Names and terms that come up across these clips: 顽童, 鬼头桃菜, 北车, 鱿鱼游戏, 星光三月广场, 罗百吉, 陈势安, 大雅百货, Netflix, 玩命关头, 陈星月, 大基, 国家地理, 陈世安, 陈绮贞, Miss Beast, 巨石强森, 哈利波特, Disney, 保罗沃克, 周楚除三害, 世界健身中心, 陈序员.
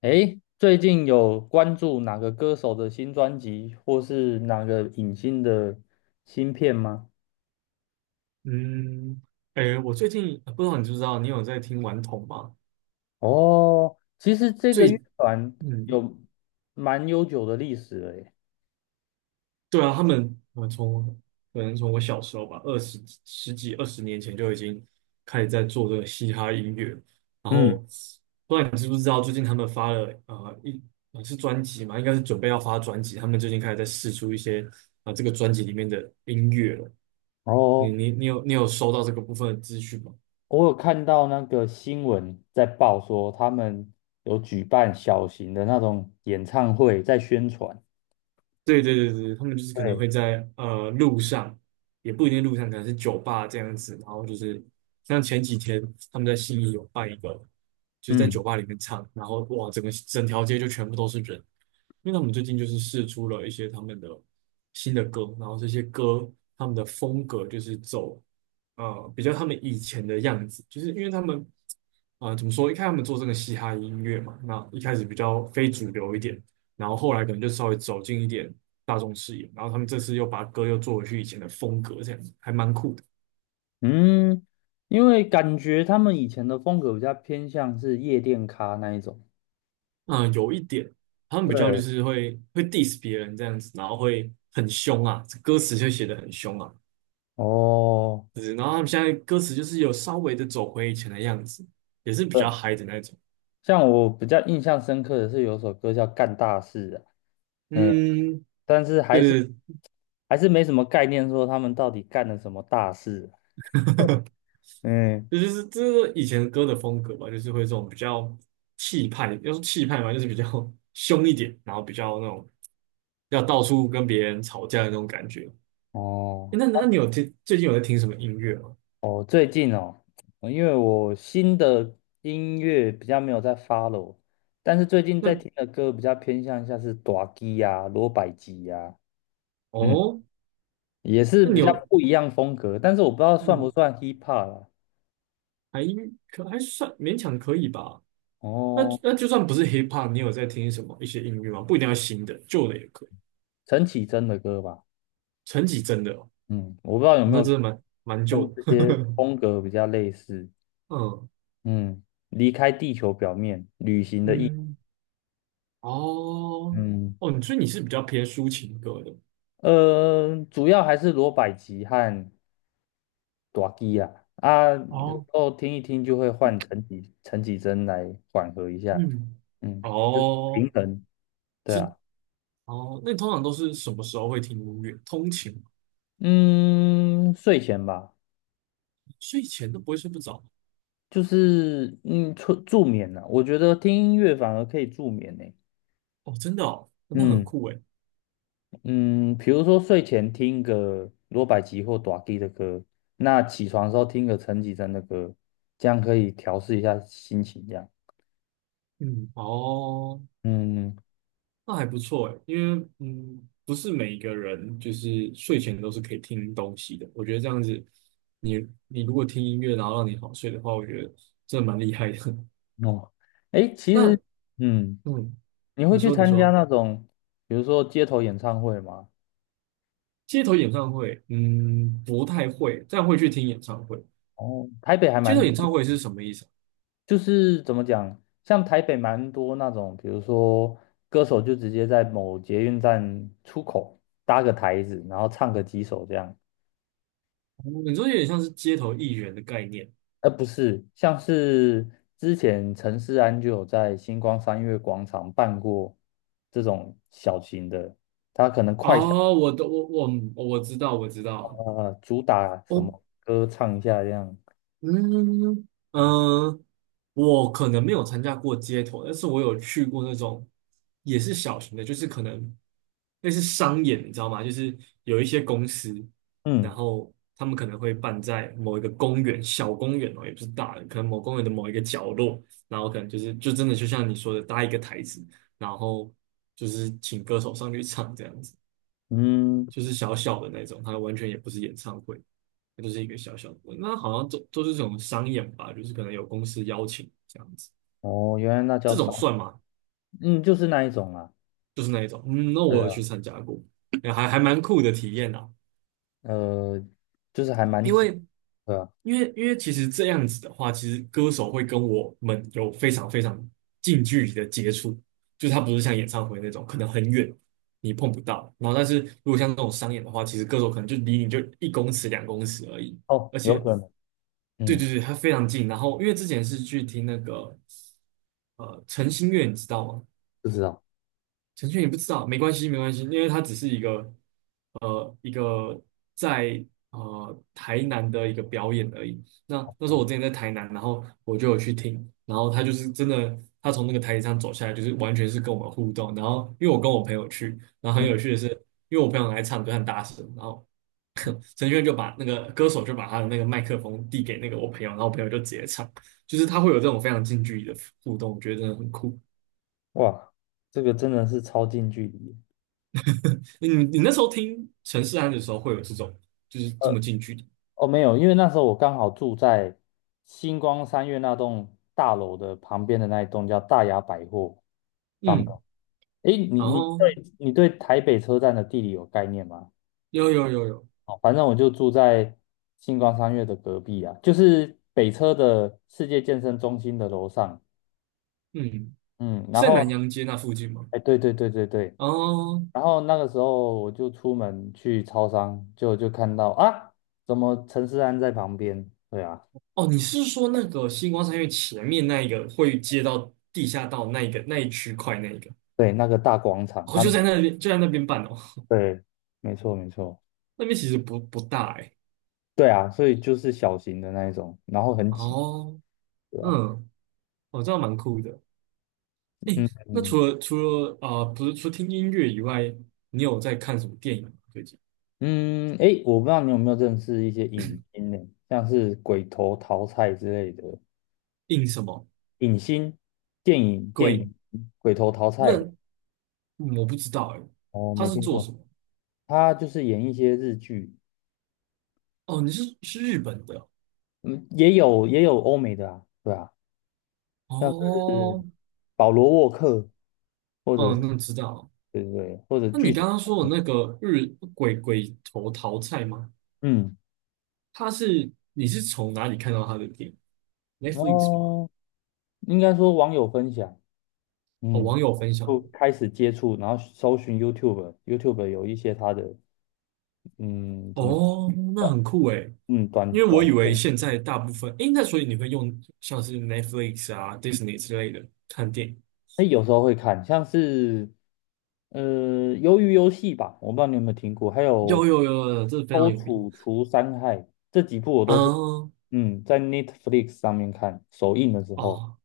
诶，最近有关注哪个歌手的新专辑，或是哪个影星的新片吗？嗯，哎，我最近不知道你知不知道，你有在听顽童吗？哦，其实这个乐最，团嗯，有蛮悠久的历史了耶。对啊，我可能从我小时候吧，十几二十年前就已经开始在做这个嘻哈音乐，然后嗯，不知道你知不知道，最近他们发了呃一呃是专辑嘛，应该是准备要发专辑，他们最近开始在试出一些这个专辑里面的音乐了。你哦，你你有你有收到这个部分的资讯吗？我有看到那个新闻在报说，他们有举办小型的那种演唱会，在宣传。对对对对，他们就是可能对，会在路上，也不一定路上，可能是酒吧这样子，然后就是像前几天他们在信义有办一个，就是在嗯酒吧里面唱，然后哇，整条街就全部都是人，因为他们最近就是试出了一些他们的新的歌，然后这些歌他们的风格就是走比较他们以前的样子，就是因为他们怎么说，一开始他们做这个嘻哈音乐嘛，那一开始比较非主流一点。然后后来可能就稍微走进一点大众视野，然后他们这次又把歌又做回去以前的风格，这样子还蛮酷的。嗯，因为感觉他们以前的风格比较偏向是夜店咖那一种。嗯，有一点他们比较就对，是会 diss 别人这样子，然后会很凶啊，歌词就写的很凶啊，哦，就是然后他们现在歌词就是有稍微的走回以前的样子，也是比较呃嗨的那种。像我比较印象深刻的是有首歌叫《干大事》啊。嗯，嗯，但是还是对对，还是没什么概念，说他们到底干了什么大事啊。嗯，这是以前歌的风格吧，就是会这种比较气派，要说气派嘛，就是比较 凶一点，然后比较那种要到处跟别人吵架的那种感觉。诶哦那你最近有在听什么音乐吗？哦，最近哦，因为我新的音乐比较没有在发 o, 但是最近在那听的歌比较偏向像是大基呀、罗百吉呀。嗯，哦，也是那比你较有不一样风格，但是我不知道算不嗯，算 hip hop 啦。还还算勉强可以吧？那哦，那就算不是 hip hop，你有在听什么一些音乐吗？不一定要新的，旧的也可以。陈绮贞的歌吧。陈绮贞的哦，嗯，我不知道有哦没那有真的蛮旧跟这的。些风格比较类似。嗯嗯，离开地球表面。嗯，哦，嗯，哦，所以你是比较偏抒情歌的主要还是罗百吉和大基啊。啊，有时哦，候听一听就会换陈绮贞来缓和一下。嗯，嗯，平哦，衡，对是啊。哦，那你通常都是什么时候会听音乐？通勤吗？嗯，睡前吧，睡前都不会睡不着？就是助眠啊，我觉得听音乐反而可以助眠呢。哦，真的哦，那很嗯。酷诶。嗯，比如说睡前听个罗百吉或短 K 的歌，那起床的时候听个陈绮贞的歌，这样可以调试一下心情。这样，嗯哦，嗯，那还不错诶，因为不是每一个人就是睡前都是可以听东西的。我觉得这样子，你你如果听音乐然后让你好睡的话，我觉得真的蛮厉害的。哦。哎，其实，那嗯，嗯，你会你去说你参加说，那种，比如说街头演唱会吗？街头演唱会，不太会，但会去听演唱会。哦，台北还街头蛮多演唱的。会是什么意思啊？就是怎么讲，像台北蛮多那种，比如说歌手就直接在某捷运站出口搭个台子，然后唱个几首这样。哦，你说有点像是街头艺人的概念。呃，不是，像是之前陈世安就有在星光三月广场办过这种小型的，他可能快闪哦，我知道我知道，啊、主打什哦，么歌唱一下这样。嗯嗯，我可能没有参加过街头，但是我有去过那种也是小型的，就是可能类似商演，你知道吗？就是有一些公司，然嗯后他们可能会办在某一个公园，小公园哦，也不是大的，可能某公园的某一个角落，然后可能就是就真的就像你说的搭一个台子，然后就是请歌手上去唱这样子，嗯，就是小小的那种，它完全也不是演唱会，它就是一个小小的，那好像都是这种商演吧，就是可能有公司邀请这样子。哦，原来那叫这啥？种算吗？嗯，就是那一种啊。就是那一种，嗯，那我对有啊，去参加过，哎还蛮酷的体验啊。呃，就是还蛮因紧，为对啊。因为其实这样子的话，其实歌手会跟我们有非常非常近距离的接触，就是他不是像演唱会那种可能很远你碰不到，然后但是如果像这种商演的话，其实歌手可能就离你就1公尺2公尺而已，哦，而有且可能。对对嗯，对，他非常近。然后因为之前是去听那个陈星月，你知道吗？不知道。陈序员你不知道，没关系，没关系，因为它只是一个呃一个在台南的一个表演而已。那那时候我之前在台南，然后我就有去听，然后他就是真的，他从那个台阶上走下来，就是完全是跟我们互动。然后因为我跟我朋友去，然后很嗯，有趣的是，因为我朋友来唱歌很大声，然后 陈序员就把他的那个麦克风递给那个我朋友，然后我朋友就直接唱，就是他会有这种非常近距离的互动，我觉得真的很酷。哇，这个真的是超近距离。你那时候听陈势安的时候，会有这种就是这么呃。近距离，哦，没有，因为那时候我刚好住在星光三月那栋大楼的旁边的那一栋叫大雅百货上面。嗯，诶，你然你后对你对台北车站的地理有概念吗？有有有有，哦，反正我就住在星光三月的隔壁啊，就是北车的世界健身中心的楼上。嗯，嗯，然是在南后洋街那附近吗？哎，对对对对对。哦然后那个时候我就出门去超商，就看到啊，怎么陈思安在旁边？对啊。哦，你是说那个星光三月前面那一个会接到地下道那一个那一区块那一个？对，那个大广场，哦，他就们。在那边就在那边办哦，对，没错没错。那边其实不大哎、对啊，所以就是小型的那一种，然后很挤，哦，对吧？嗯，哦，这样蛮酷的。嗯那嗯除了不是除了听音乐以外，你有在看什么电影吗？最近？嗯。诶，我不知道你有没有认识一些影星呢，像是鬼头桃菜之类的印什么影星，电影电鬼？影鬼头桃那菜。我不知道哎，哦，他没是听做什过，么？他就是演一些日剧。哦，你是日本的嗯，也有欧美的啊，对啊，像是哦，保罗沃克，或者哦，是那知道了。对对对，或者那巨你石刚刚强说的森。那个鬼头桃菜吗？嗯，你是从哪里看到他的电影？Netflix 吗？哦，应该说网友分享。哦，嗯，网友分享就的。开始接触，然后搜寻 YouTube，YouTube 有一些它的，嗯，怎么讲，哦，那短，很酷哎，嗯，短因为短我以为片，现在大部分，诶，那所以你会用像是 Netflix 啊、Disney 之类的看电影？那有时候会看，像是，鱿鱼游戏吧，我不知道你有没有听过，还有有有有有，这非周常有名。楚除三害，这几部我都是，嗯，嗯，在 Netflix 上面看，首映的时候，哦，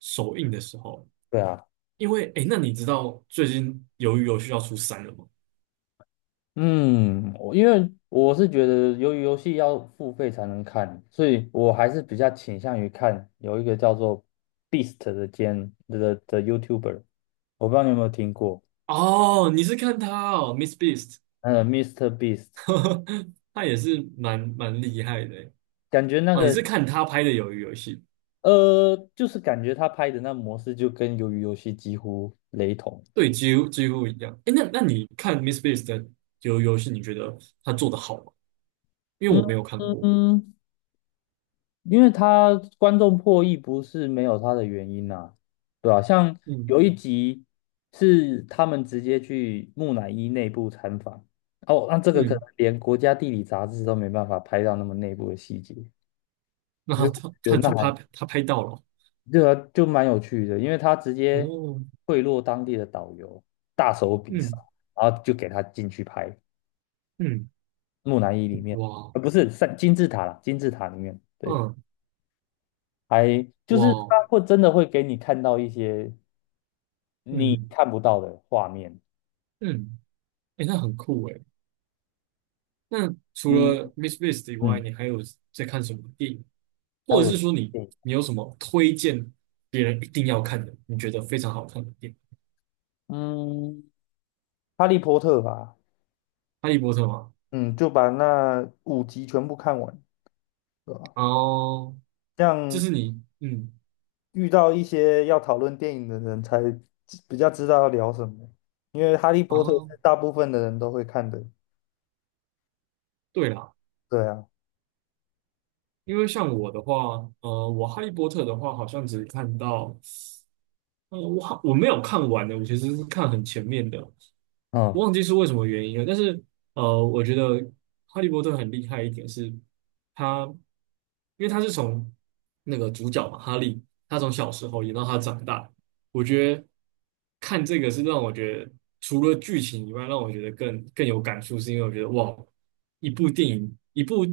首映的时候。对啊。因为诶，那你知道最近《鱿鱼游戏》要出三了吗？嗯，因为我是觉得，由于游戏要付费才能看，所以我还是比较倾向于看有一个叫做 Beast 的的 YouTuber,我不知道你有没有听过。哦，你是看他哦，Miss Beast，Mr. i s t e Beast,他也是蛮厉害的诶感觉那哦，你个是看他拍的《鱿鱼游戏》？就是感觉他拍的那模式就跟鱿鱼游戏几乎雷同。对，几乎几乎一样。诶，那你看 Miss Beast 的《鱿鱼游戏》，你觉得他做的好吗？因为嗯我没有看嗯过。嗯，因为他观众破亿不是没有他的原因呐，啊对吧。像有嗯一集是他们直接去木乃伊内部参访，哦，那这个可能嗯，连国家地理杂志都没办法拍到那么内部的细节，那他就他他原来。他拍他拍到了对啊，就蛮有趣的，因为他直接哦。贿赂当地的导游，大手笔杀，嗯然后就给他进去拍嗯，木乃伊里面，哇，不是三金字塔啦，金字塔里面，对。嗯还就哇，是他会真的会给你看到一些你嗯看不到的画面。嗯，诶，那很酷诶。那除嗯了 Miss BIST 以外，嗯，你还有在看什么电影，还或者是有说你对。你有什么推荐别人一定要看的，你觉得非常好看的电影？嗯，哈利波特吧。哈利波特吗？嗯，就把那5集全部看完，对吧？哦，这这样是你，嗯，遇到一些要讨论电影的人才比较知道要聊什么，因为哈利啊，波特是大部分的人都会看的，对啦，对啊。因为像我的话，我哈利波特的话，好像只看到，我没有看完的，我其实是看很前面的，嗯，我忘记是为什么原因了，但是我觉得哈利波特很厉害一点是他，因为他是从那个主角嘛，哈利，他从小时候演到他长大，我觉得看这个是让我觉得除了剧情以外，让我觉得更有感触，是因为我觉得哇，一部电影，一部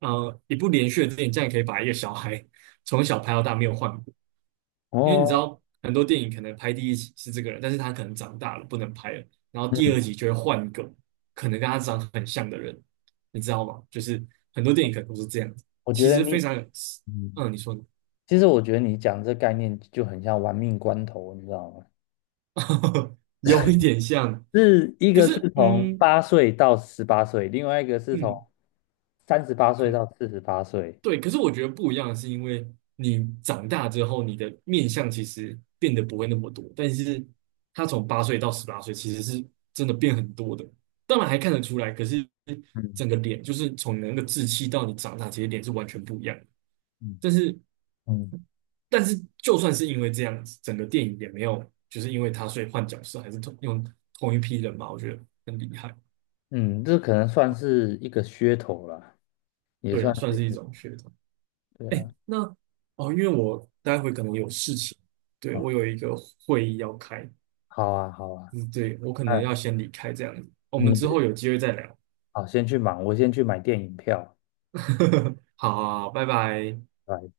呃一部连续的电影，这样可以把一个小孩从小拍到大没有换。因为你哦，知道很多电影可能拍第一集是这个人，但是他可能长大了不能拍了，然后第二嗯，集就会换一个可能跟他长很像的人，你知道吗？就是很多电影可能都是这样子，我觉其得实非你，常有，嗯，嗯，你说呢？其实我觉得你讲这概念就很像玩命关头，你知道吗？有一点像，是一可个是是从嗯八岁到十八岁，另外一个是从嗯。38岁到可。48岁。对，可是我觉得不一样，是因为你长大之后，你的面相其实变得不会那么多，但是他从八岁到18岁，其实是真的变很多的。当然还看得出来，可是嗯整个脸就是从你的那个稚气到你长大，其实脸是完全不一样的。嗯，但是，嗯但是就算是因为这样子，整个电影也没有就是因为他所以换角色，还是同一批人嘛，我觉得很厉害。嗯，这可能算是一个噱头啦，也对啊，算算是一是种噱头。对哎，啊。那哦，因为我待会可能有事情，对，哦，我有一个会议要开，好啊，好啊，嗯，对，我可能要那先离开这样子，我们你之就后有机会再聊。好，先去忙，我先去买电影票。好好好，拜拜。拜拜。